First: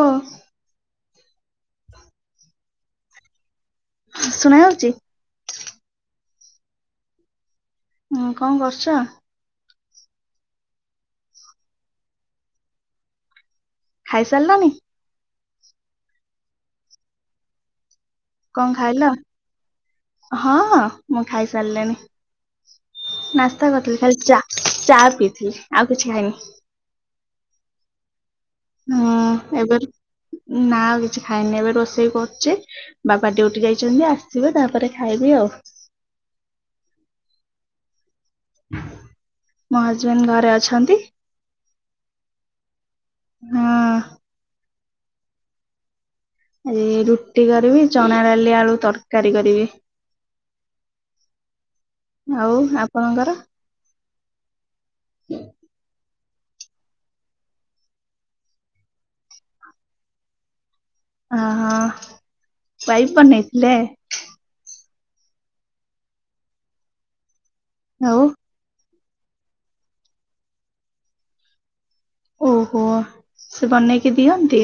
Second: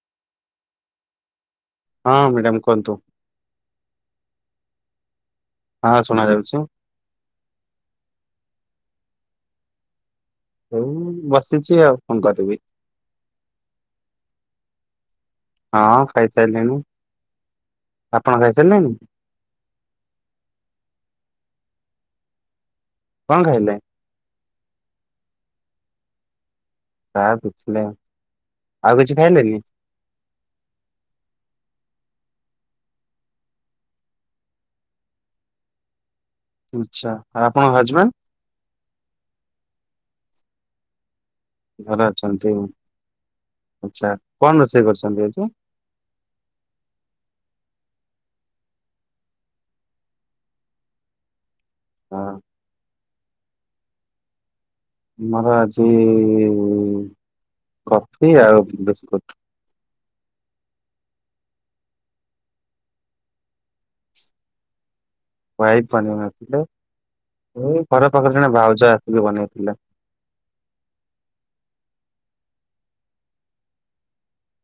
ଓ ହଁ ମ୍ୟାଡାମ୍ କୁହନ୍ତୁ। ହଁ ଶୁଣାଯାଉଚି। ଆ ଶୁଣାଯାଉଚି। ହୁଁ କଁ କରୁଚ? ଏଇ ବସିଛି ଆଉ କଁ କରିବି। ଖାଇ ସାରିଲଣି। ହଁ ଖାଇ ସାଇଲିଣି‌ କଁ ଖାଇଲ ହଁ ମୁଁ ଖାଇସାରିଲିଣି। କଣ ନାସ୍ତା ଖାଇଲେ? କରିଥିଲି ଖାଲି ଚା ଚା ପିଇଥିଲି ଆଉ କିଛି ଖାଇନି। ନା ଆଉ କିଛି ନାଇଁ। ନୁହଁ ଏବେ ଉଁ ନା ଆଉ କିଛି ଖାଇନି ଏବେ ରୋଷେଇ କରୁଚି। ବାପା ଡିଉଟି ଯାଇଛନ୍ତି ଆସିବେ ତାପରେ ଖାଇବି ଆଉ। ଉଚ୍ଛା ଆଉ ଆପଣଙ୍କ ହଜବ୍ୟାଣ୍ଡ? ମୋ ହଜବେଣ୍ଡ ଘରେ ଅଛନ୍ତି। ଘରେ ଅଛନ୍ତି ଆଉ ହଁ ଆଚ୍ଛା କଣ ରୋଷେଇ କରୁଛନ୍ତି ଆଜି? ଆଜି ରୁଟି କରିବି ଚଣା ଡାଲି ଆଳୁ ତରକାରୀ କରିବି। ହଁ ଆଉ ଆପଣଙ୍କର? ଆମର ଆଜି କଫି ଆଉ ବିସ୍କୁଟ। ଓହୋ ୱାଇଫ୍ ବନେଇଥିଲେ। ୱାଇଫ୍ ବନେଇ ନଥିଲେ ଏ ଘର ଆଉ ପାଖେରେ ଜଣେ ଭାଉଜ ଆସିକି ବନେଇଥିଲେ। ଓହୋ ସିଏ ବନେଇକି ଦିଅନ୍ତି।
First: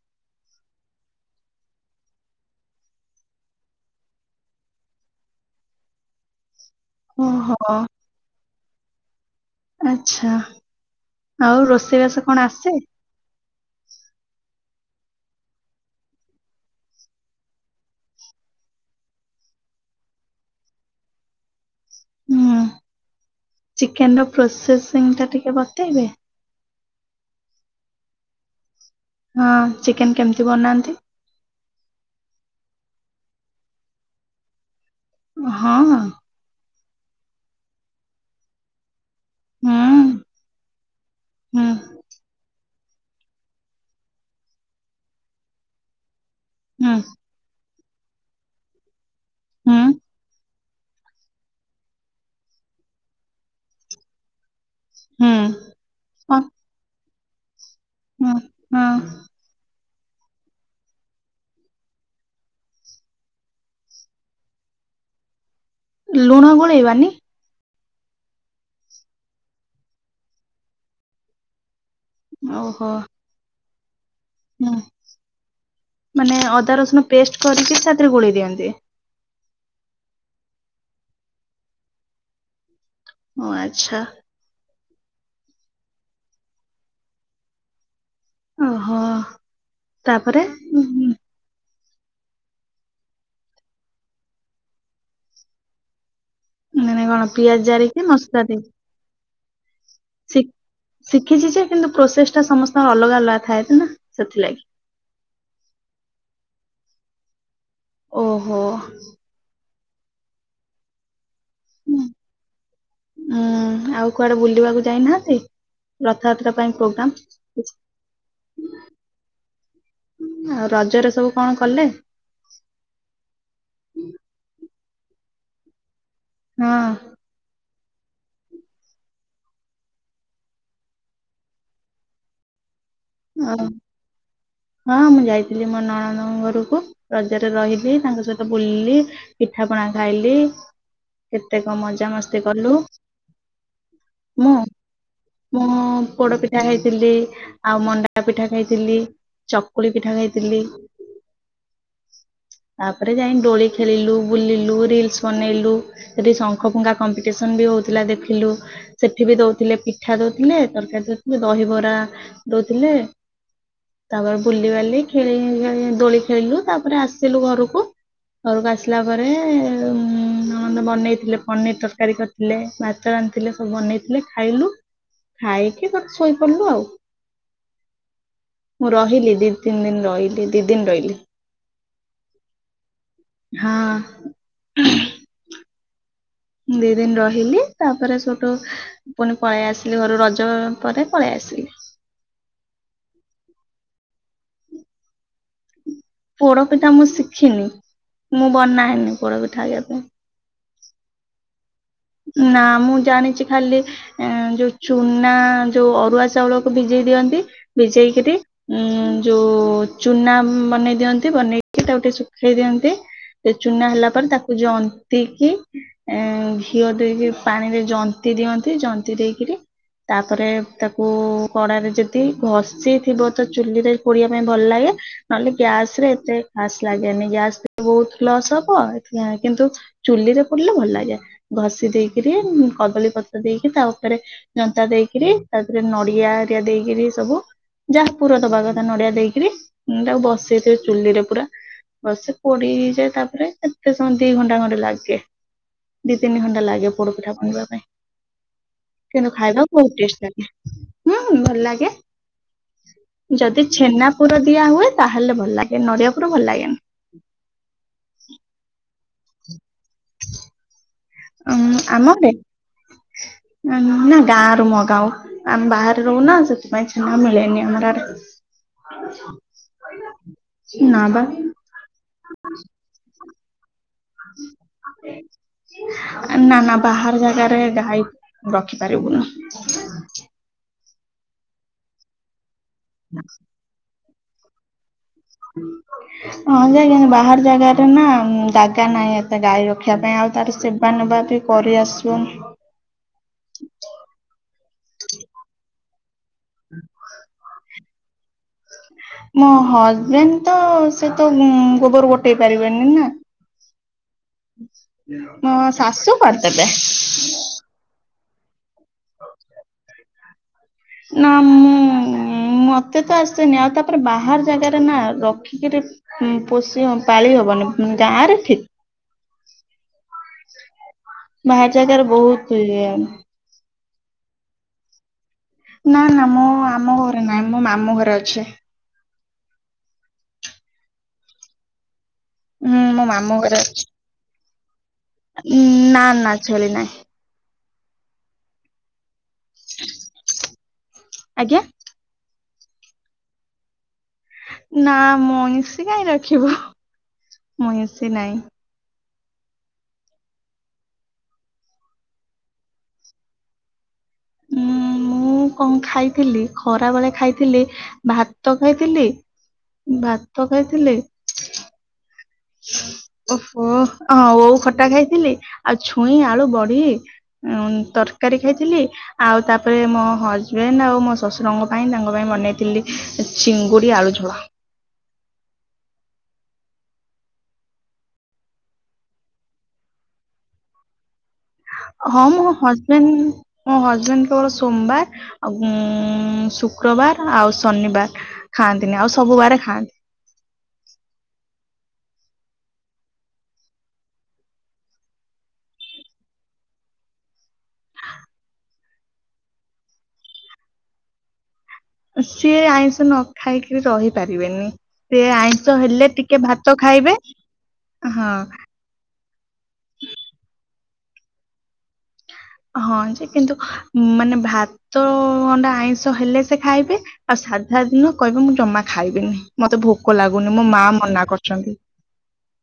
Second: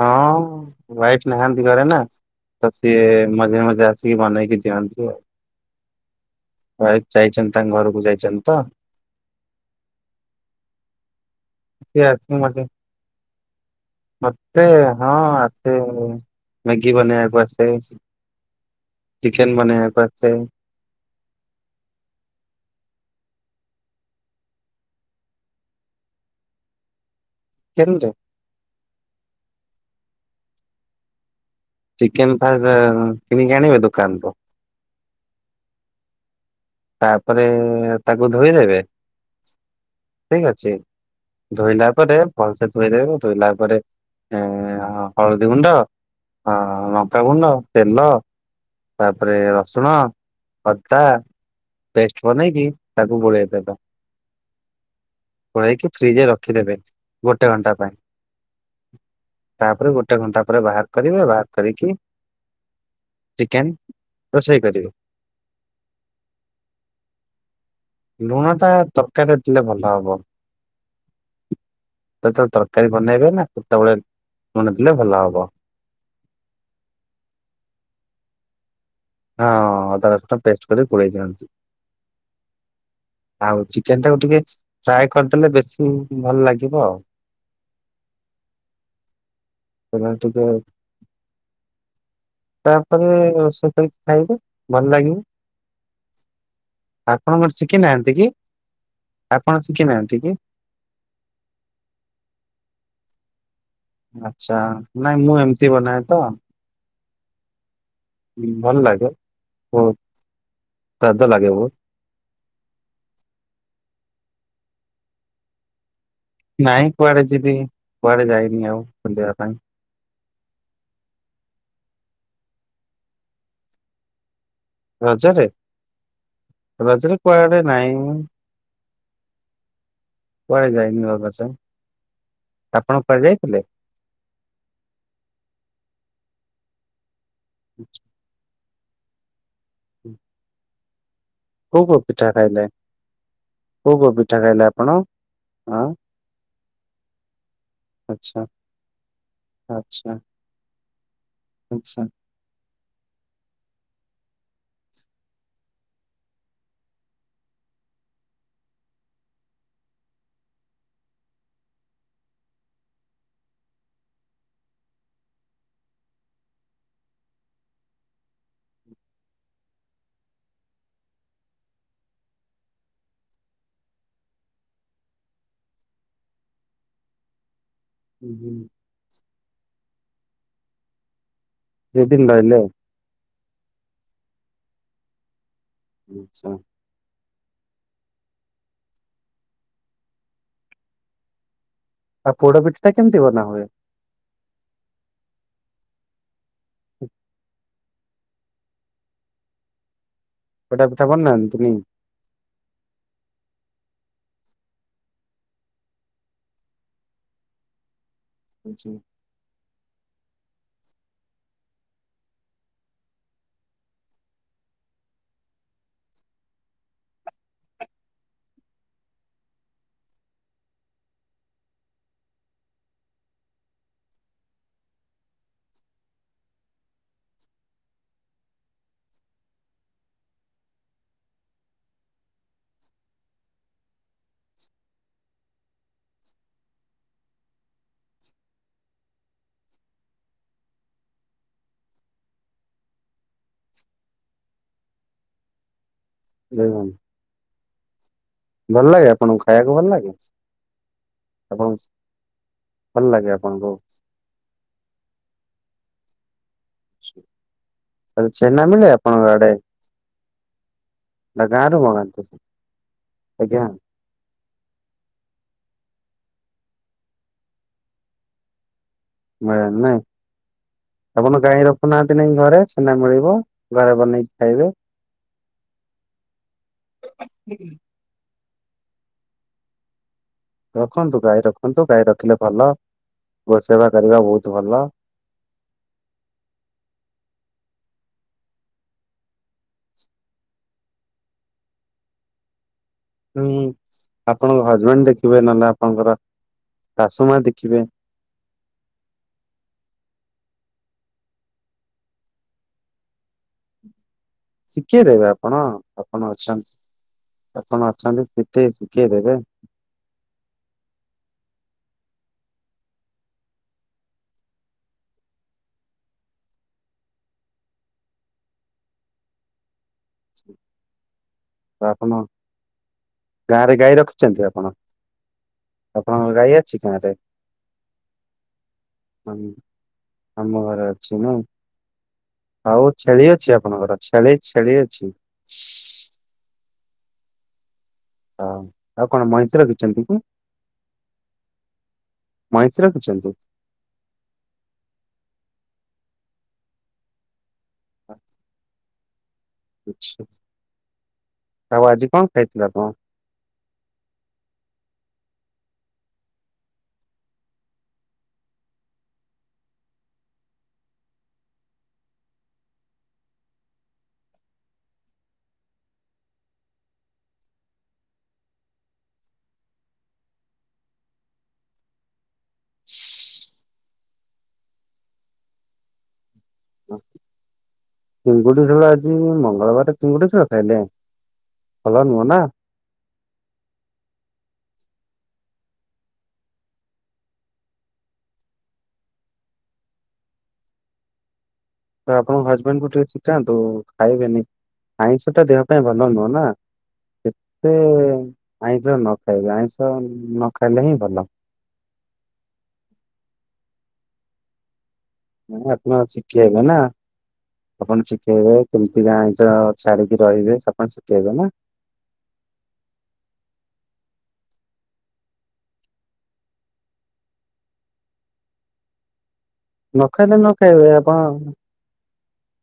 ହଁ ୱାଇଫ୍ ନାହାନ୍ତି ଘରେ ନା। ତ ସିଏ ମଝିରେ ମଝିରେ ଆସିକି ବନେଇକି ଦିଅନ୍ତି ଆଉ। ୱାଇଫ୍ ଯାଇଛନ୍ତି ତାଙ୍କ ଓହୋ। ଘରୁକୁ ଯାଇଛନ୍ତି ତ। ଆଛା ଆଉ ସିଏ ରୋଷେଇବାସ ଆସି କଣ ଆସେ। ତେ ହଁ ଆସେ ମ୍ୟାଗି ବନେଇବାକୁ ଆସେ। ଚିକେନ୍ ବନେଇବାକୁ ଆସେ। ହୁଁ ଚିକେନର ପ୍ରୋସେସିଂଟା ଟିକେ ବତେଇବେ। କେନର ହଁ ଚିକେନ୍ କେମତି ବନାନ୍ତି? ଚିକେନ୍ ଫାଷ୍ଟେ ଉଁ କିଣିକି ଆଣିବ ଦୋକାନରୁ। ହଁ। ତାପରେ ତାକୁ ଧୋଇଦେବେ ହୁଁ ଠିକ୍ ଅଛି। ହୁଁ ଧୋଇଲା ପରେ ଭଲ ସେ ଧୋଇ ଦେବେ ଧୋଇଲା ପରେ ଏଁ ହଳଦୀଗୁଣ୍ଡ ଆଁ ହୁଁ ଲଙ୍କାଗୁଣ୍ଡ ତେଲ ତାପରେ ହୁଁ ରସୁଣ, ଅଦା ପେଷ୍ଟ ବନେଇକି ତାକୁ ଗୋଳେଇଦେବା। ହୁଁ। ଗୋଳେଇକି ଫ୍ରିଜରେ ହଁ ରଖିଦେବେ ଗୋଟେ ଘଣ୍ଟା ପାଇଁ। ହଁ ହଁ ତାପରେ ଗୋଟେ ଘଣ୍ଟା ପରେ ବାହାର କରିବେ ବାହାର କରିକି ଚିକେନ୍ ରୋଷେଇ କରିବେ। ଲୁଣ ଗୋଳେଇବାନି? ଲୁଣ ଟା ତରକାରୀ ଦେଇଥିଲେ ଭଲ ହବ। ଯେତେବେଳେ ଓହୋ ତରକାରୀ ବନେଇବେ ନା ସେତେବେଳେ ହୁଁ ଲୁଣ ଦେଲେ ଭଲ ହବ। ମାନେ ଅଦା, ରସୁଣ ପେଷ୍ଟ କରିକି ତାଦେହରେ ଗୋଳେଇ ଦିଅନ୍ତି। ହଁ ଅଦା, ରସୁଣ ପେଷ୍ଟ କରି ଗୋଳେଇ ଦିଅନ୍ତି। ଓ ଆଉ ଆଚ୍ଛା ଚିକେନ ଟାକୁ ଟିକେ ଫ୍ରାଏ କରିଦେଲେ ବେଶୀ ଭଲ ଲାଗିବ ଆଉ? ଓହୋ ତାପରେ ଉଁ, [unintelligible] ତାପରେ ସେ [unintelligible] ଖାଇବେ ଭଲ ଲାଗିବ। ମାନେ କଣ ପିଆଜ ଶିଖି ଜାରିକି ନାହାନ୍ତି କି ମସଲା ଦେଇକି ଆପଣ ଶିଖି ନାହାନ୍ତି? ଶି ଶିଖିଛି ଯେ କିନ୍ତୁ ପ୍ରୋସେସ ଟା ସମସ୍ତଙ୍କର ଅଲଗା ଅଲଗା ଥାଏ ନା। ସେଥିଲାଗି। ଆଛା ନାଇଁ ମୁଁ ଏମିତି ବନାଏ ତ। ଓହୋ ଭଲ ଲାଗେ ବହୁତ ସ୍ୱାଦ ଲାଗେ ବହୁତ। ଉଁ ଆଉ କୁଆଡେ ବୁଲିବାକୁ ଯାଇନାହାନ୍ତି? ରଥାଯାତ୍ରା ନାଇଁ କୁଆଡେ ଯିବି କୁଆଡେ ଯାଇନି ଆଉ ବୁଲିବା ପାଇଁ? ଆଉ ରଜରେ ସବୁ କଣ କଲେ? ରଜରେ ହଁ ରଜରେ କୁଆଡେ ନାଇଁ କୁଆଡ଼େ ଯାଇନି ବାସ, ଆପଣ କୁଆଡ଼େ ଯାଇଥିଲେ? ଆଉ ହଁ ମୁଁ ଯାଇଥିଲି ମୋ ନଣନ୍ଦଙ୍କ ଘରକୁ ରଜରେ ରହିଲି ତାଙ୍କ ସହିତ ବୁଲିଲି। ପିଠା ପଣା ଖାଇଲି କେତେ କଣ କୋଉ କୋଉ ମଜା ପିଠା ମସ୍ତି ଖାଇଲେ କଲୁ। କୋଉ କୋଉ ପିଠା ମୁଁ, ଖାଇଲେ ଆପଣ ହଁ ମୁଁ ପୋଡ଼ ପିଠା ଖାଇଥିଲି। ଆଉ ମଣ୍ଡା ଆଚ୍ଛା ପିଠା ଖାଇଥିଲି, ଚକୁଳି ଆଚ୍ଛା ପିଠା ଖାଇଥିଲି। ଆଚ୍ଛା ତାପରେ ଯାଇ ଦୋଳି ଖେଳିଲୁ ବୁଲିଲୁ ରିଲସ ବନେଇଲୁ। ସେଠି ଶଙ୍ଖ ଫୁଙ୍କା କମ୍ପିଟିସନ ବି ହଉଥିଲା ଦେଖିଲୁ। ସେଠି ବି ଦଉଥିଲେ ପିଠା ଦଉଥିଲେ ତରକାରୀ ଦଉଥିଲେ ଦହିବରା ଦଉଥିଲେ। ତାପରେ ବୁଲିବାଲି ଖେଳି ଦୋଳି ଖେଳିଲୁ ତାପରେ ଆସିଲୁ ଘରକୁ। ଘରକୁ ଆସିଲା ପରେ ଉଁ ନଣନ୍ଦ ବନେଇଥିଲେ ପନିର ତରକାରୀ କରି ଥିଲେ ଭାତ ରାନ୍ଧିଥିଲେ ସବୁ ବନେଇଥିଲେ ଖାଇଲୁ ଖାଇକି ତାପରେ ଶୋଇପଡ଼ିଲୁ ଆଉ। ହୁଁ, ହୁଁ। ମୁଁ ରହିଲି ଦୁଇ ତିନି ଦିନ ରହିଲି ଦୁଇ ଦିନ ରହିଲି। ଦୁଇ ଦିନ ରହିଲେ? ହଁ। ଆଚ୍ଛା। ଦୁଇ ଦିନ ରହିଲି ତାପରେ ସେଠୁ ପୁଣି ପଳେଇ ଆସିଲି ଘରୁ ରଜ ପରେ ପଳେଇ ଆସିଲି। ଆଉ ପୋଡ଼ ପିଠି ଟା କେମତି ବନା ହୁଏ? ପୋଡ଼ପିଠା ମୁଁ ଶିଖିନି ମୁଁ ବନାଏନି ପୋଡ଼ପିଠା କେବେ? ପୋଡ଼ପିଠା ବନାନ୍ତିନି? ନା ମୁଁ ଜାଣିଛି ଖାଲି ଏଁ ଯୋଉ ଚୁନା ଯୋଉ ଅରୁଆ ଚାଉଳକୁ ଭିଜେଇ ଦିଅନ୍ତି। ଭିଜେଇକିରି ଉଁ ଯୋଉ ଚୁନା ବନେଇ ଦିଅନ୍ତି। ବନେଇକି ତାକୁ ଟିକେ ଶୁଖେଇ ଦିଅନ୍ତି। ସେ ଚୁନା ହେଲା ପରେ ତାକୁ ଜନ୍ତିକି ଏଁ ଘିଅ ଦେଇକି ପାଣିରେ ଜନ୍ତି ଦିଅନ୍ତି। ଜନ୍ତି ଦେଇକିରି ତାପରେ ତାକୁ କଡାରେ ଯଦି ଘଷି ଥିବ ତ ଚୁଲିରେ ପୋଡିବା ପାଇଁ ଭଲ ଲାଗେ। ନହେଲେ ଗ୍ୟାସରେ ଏତେ ଖାସ୍ ଲାଗେନି ଗ୍ୟାସରେ ବୋହୁତ ଲସ୍ ହବ କେ କିନ୍ତ ଚୁଲିରେ ପୋଡିଲେ ଭଲ ଲାଗେ। ଘଷି ଦେଇକିରି କଦଳୀ ପତ୍ର ଦେଇକି ତା ଉପରେ ଜନ୍ତା ଦେଇକିରି ତା ଦେହେରେ ନଡିଆ ହେରିଆ ଦେଇକିରି ସବୁ ଯାହା ପୂରା ଦବା କଥା ନଡିଆ ଦେଇକିରି ତାକୁ ବସେଇଦେବେ ଚୁଲିରେ ପୁରା। ଭଲସେ ପୋଡି ହେଇଯାଏ ତାପରେ କେତେ ସମୟ ଦି ଘଣ୍ଟା ଘଣ୍ଟେ ଲାଗେ। ଦି ତିନି ଘଣ୍ଟା ଲାଗେ ପୋଡପିଠା ବନିବା ପାଇଁ। ଭଲ ଲାଗେ କିନ୍ତୁ ଆପଣଙ୍କୁ ଖାଇବାକୁ ଭଲ ବୋହୁତ ଟେଷ୍ଟ ଲାଗେ। ହୁଁ ଭଲ ଆପଣ ଲାଗେ। ଭଲ ଲାଗେ ଯଦି ଆପଣଙ୍କୁ ଛେନା ପୁର ଦିଆ ହୁଏ ତାହେଲେ ଭଲ ଲାଗେ ନଡିଆ ପୁର ଭଲ ଲାଗେନି। ଛେନା ମିଳେ ଆପଣଙ୍କ ଆଡେ? ନା ଗାଁରୁ ଉଁ ଆମ ମଗାନ୍ତି ଆଡେ ଆଜ୍ଞା ଉଁ ନାଁମ ଗାଁ ରୁ ମଗାଉ ଆମେ ବାହାରେ ରହୁନା ସେଥିପାଇଁ ଛେନା ମିଳେନି ଆମର ଆଡେ। ମିଳେ ନାଇଁ ନା ଆପଣ ବା ଗାଈ ରଖୁନାହାନ୍ତି ନେଇକି ଘରେ ଛେନା ମିଳିବ। ଘରେ ବନେଇକି ଖାଇବେ। ନା ନା ବାହାର ଜାଗାରେ ଗାଈ ରଖିପାରିବୁନୁ। ରଖନ୍ତୁ ଗାଈ ରଖନ୍ତୁ ଗାଈ ରଖିଲେ ଭଲ। ହଁ। [inaudible] ଗୋ ସେବା କରିବା ବୋହୁତ ଭଲ। [unintelligible] ହଁ ଯେ କିନ୍ତୁ ବାହାର ଜାଗାରେ ନା ଜାଗା ନାହିଁ ଏତେ ଗାଈ ରଖିବା ପାଇଁ ଆଉ ତାର ସେବା ନବା ବି କରି ଆସିବନି। ହୁଁ ଆପଣଙ୍କ ହଜବେଣ୍ଡ ଦେଖିବେ ନହେଲେ ଆପଣଙ୍କର ଶାଶୁ ମା ଦେଖିବେ। ମୋ ହଜବେଣ୍ଡ ତ ସେତ ଉଁ ଗୋବର ଗୋଟେଇ ପାରିବେନି ନା। ଶିଖେଇ ଦେବେ ଆପଣ ମୋ ଶାଶୁ ଆପଣ ଅଛନ୍ତି କରିଦେବେ। ଆପଣ ଅଛନ୍ତି ଶିକେଇ ଶିଖେଇ ଦେବେ। ନାଁ ମୁଁ ଉଁ ମତେ ତ ଆସେନି ଆଉ ତାପରେ ବାହାର ଜାଗାରେ ନା ରଖିକିରି ହୁଁ ପୋଷି ହ ପାଳି ହବନି ଗାଁରେ ଠିକ୍। ବାହାର ଜାଗାରେ ବୋହୁତ ଇଏ। ଗାଁରେ ଗାଈ ରଖିଚନ୍ତି ଆପଣ? ନା ନା ଆପଣଙ୍କ ମୋ ଗାଈ ଅଛି ଆମ ଗାଁ ରେ? ଘରେ ନାହିଁ ମୋ ମାମୁଁ ଘରେ ଅଛି। ହଁ ମାମୁଁ ଘରେ ଅଛି ନାଇ ହୁଁ ଆଉ ମୋ ଛେଳି ମାମୁଁ ଅଛି ଆପଣଙ୍କର? ଛେଳି ଛେଳି ଅଛି? ଉଁ ନା ନା ଛେଳି ନାହିଁ। ଆଉ ଆଉ କଣ ମଇଁଷି ରଖିଚନ୍ତି କି? ଆଜ୍ଞା। ମଇଁଷି ରଖିଛନ୍ତି? ନାଁ ମଇଁଷି କାଇଁ ରଖିବୁ [unintelligible] ମଇଁଷି ନାଇଁ। କିଛି [unintelligible] ଆଉ ଆଜି କଣ ଖାଇଥିଲ ଆପଣ? ହୁଁ। ମୁଁ କଣ ଖାଇଥିଲି, ଖରା ବେଳେ ଖାଇଥିଲି ଭାତ ଖାଇଥିଲି ଭାତ ଖାଇଥିଲି ଓହୋ ହଁ ଓଉ ଖଟା ଖାଇଥିଲି ଆଉ ଛୁଇଁ, ଆଳୁ, ବଡି ଉ-ଉ-ଉ ତରକାରୀ ଖାଇଥିଲି। ଆଉ ତାପରେ ମୋ ହଜବେଣ୍ଡ ଆଉ ମୋ ଶଶୁରଙ୍କ ପାଇଁ ତାଙ୍କ ପାଇଁ ବନେଇଥିଲି ଚିଙ୍ଗୁଡି ଆଳୁ ଝୋଳ। ଚିଙ୍ଗୁଡି ଝୋଳ ଆଜି-ଇ-ଇ-ଇ ମଙ୍ଗଳବାରେ ଚିଙ୍ଗୁଡି ଖାଅ ତାହେଲେ? ହଁ ମୋ ହଜବେଣ୍ଡ ମୋ ହଜବେଣ୍ଡଙ୍କର ସୋମବାର ଆଉଁ-ଉ-ଉ-ଉ ଶୁକ୍ରବାର ଆଉ ଶନିବାର। ଖାଆନ୍ତିନି ଆଉ ସବୁ ବାରେ ଖାଆନ୍ତି। ତ ଆପଣଙ୍କ ହଜବେଣ୍ଡ କୁ ଟିକେ ଶିଖାନ୍ତୁ ଖାଇବେନି ଆଇଁଷ ଟା ଦେହ ପାଇଁ ଭଲ ନୁହଁ ନା। ଯେତେ-ଏ-ଏ-ଏ ଆଇଁଷ ନ ଖାଇବେ ଆଇଁଷ ନ ଖାଇଲେ ହିଁ ଭଲ। ସିଏ ଆଇଁଷ ନ ଖାଇକିରି ରହିପାରିବେନି। ସେ ନାଇଁ ଆଇଁଷ ଆପଣ ହେଲେ ଟିକେ ଶିଖେଇବେ ଭାତ ନା। ଖାଇବେ ଆପଣ ହଁ। ଶିଖେଇବେ କେମିତି ଆଇଁଷ-ଅ-ଅ ଛାଡିକି ରହିବେ ସପଣ ଶିଖେଇବେ ନା। ହଁ ଯେ କିନ୍ତୁ ମାନେ ଭାତ-ଅ-ଅ ଅଣ୍ଡା ଆଇଁଷ ହେଲେ ସେ ଖାଇବେ ଆଉ ସାଧା ଦିନ କହିବେ ମୁଁ ଜମା ଖାଇବିନି ମତେ ନ ଭୋକ ଖାଇଲେ ନ ଲାଗୁନି ମୋ ମା ଖାଇବେ ଆପଣ ମନା କରିଛନ୍ତି।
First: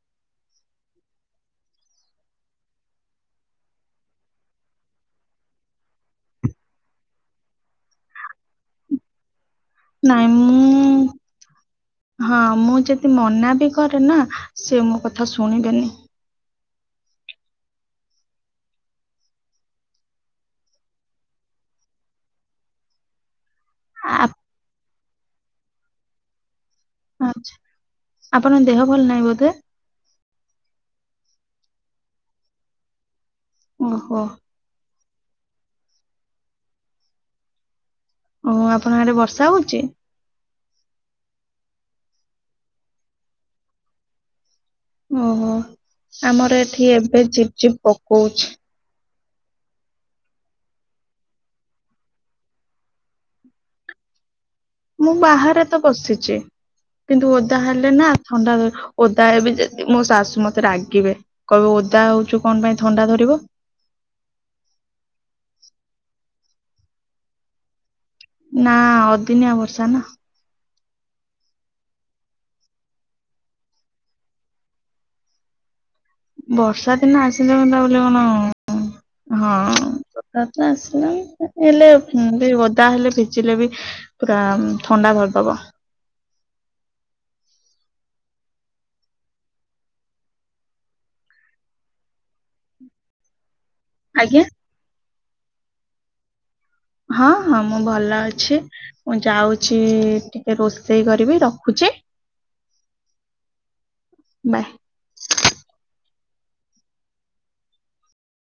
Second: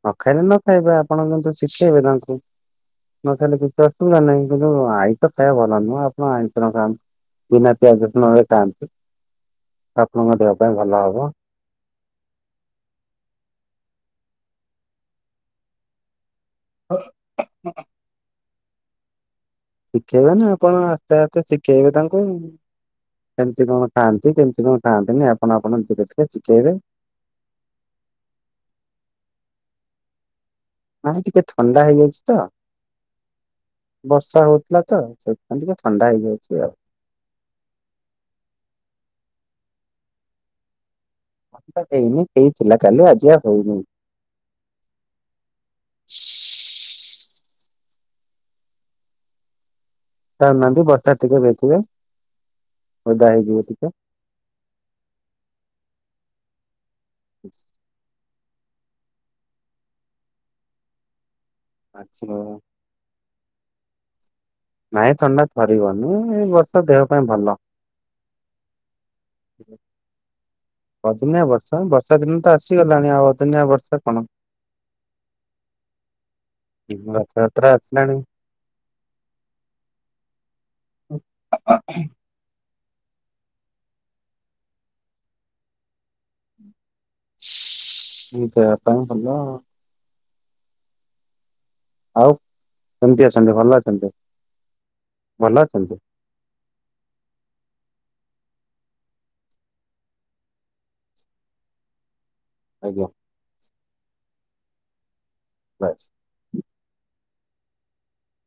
ନ ଖାଇଲେ ନ ଖାଇବେ ଆପଣ କିନ୍ତୁ ଶିଖେଇବେ ତାଙ୍କୁ। ନ ଖାଇଲେ କିଛି ଅସୁବିଧା ନାହିଁ କିନ୍ତୁ ଆଇଁଷ ଖାଇବା ଭଲ ନୁହଁ ଆପଣ ଆଇଁଷ ନ ଖାଆନ୍ତୁ। ବିନା ପିଆଜ ରସୁଣରେ ଖାଆନ୍ତୁ ନାଇଁ ଆପଣଙ୍କ ଦେହ ପାଇଁ ମୁଁ ଭଲ ହବ। ହଁ ମୁଁ ଯଦି ମନା ବି କରେ ନା ସେ ମୋ କଥା ଶୁଣିବେନି। ହ ହ ଶିଖେଇବେ ନା ଆପଣ ଆସ୍ତେ ଆସ୍ତେ ଶିଖେଇବେ ତାଙ୍କୁ। କେମିତି କଣ ଖାଆନ୍ତି କେମିତି କଣ ଖାଆନ୍ତିନି ଆପଣ ଆପଣ ଧିରେ ଧିରେ ଶିଖେଇବେ। ଆଛା ଆପଣଙ୍କ ଦେହ ଭଲ ନାହିଁ ବୋଧେ? ନାଇ ଟିକେ ଥଣ୍ଡା ହେଇଯାଇଛି ତ, ଓହୋ ବର୍ଷା ହଉଥିଲା ତ। ସେଇଥିପାଇଁ ଟିକେ ଥଣ୍ଡା ହେଇଯାଇଛି ଆଉ। ଓ ହୋ ଆପଣଙ୍କ ଆଡେ ବର୍ଷା ହଉଛି? ଆ ହେଇନି ହେଇଥିଲା କାଲି ଆଜି ଆଉ ହେଇନି। ଓହୋ ଆମର ଏଠି ଏବେ ଝିପ୍ ଝିପ୍ ପକଉଛି। ଯାଉନାହାନ୍ତି ବର୍ଷା ଟିକେ ଭେଦିବେ ଓଦା ହେଇଯିବେ ଟିକେ। ମୁଁ ବାହାରେ ତ ବସିଛି। କିନ୍ତୁ ଓଦା ହେଲେ ନା ଥଣ୍ଡା ଧ ଓଦା ହେବି ଯଦି ମୋ ଶାଶୁ ମତେ ରାଗିବେ କହିବେ ଓଦା ଆଚ୍ଛା ହଉଛୁ କଣ ପାଇଁ। ଥଣ୍ଡା ଧରିବ। ନାଇଁ ଥଣ୍ଡା ଥରିବନି-ଇ-ଇ ଏଇ ବର୍ଷ ଦେହ ପାଇଁ ଭଲ। ନା-ଆ-ଆ-ଆ ଅଦିନିଆ ବର୍ଷା ନା। ଅଦିନିଆ ବର୍ଷା ବର୍ଷା ଦିନ ତ ଆସିଗଲାଣି। ଆଉ ଅଦିନିଆ ବର୍ଷା କଣ? ବର୍ଷା ଦିନ ଆସିଲା ବ ରଥଯାତ୍ରା ତା ବୋଲି ଆସିଲାଣି କଣ-ଅ-ଅ ହ ହଁ-ଅ-ଅ ହଠାତ୍ ଆସିଲା ଇଁ ହେଲେ ଓଦା ହେଲେ ଭି ଚିଲେ ବିି ପୁରା-ଆ-ଆ ଥଣ୍ଡା ଧରିଦବ। ଦେହ ପାଇଁ ଭଲ। ଆଉ କେମିତି ଅଛନ୍ତି ଭଲ ଅଛନ୍ତି, ଆଜ୍ଞା। ଭଲ ଅଛନ୍ତି? ହଁ ହଁ ମୁଁ ଭଲ ଅଛି। ମୁଁ ଯାଉଛି-ଇ-ଇ-ଇ ଟିକେ ରୋଷେଇ କରିବି ରଖୁଛି। ଆଜ୍ଞା। ବାଏ। ବାଏ।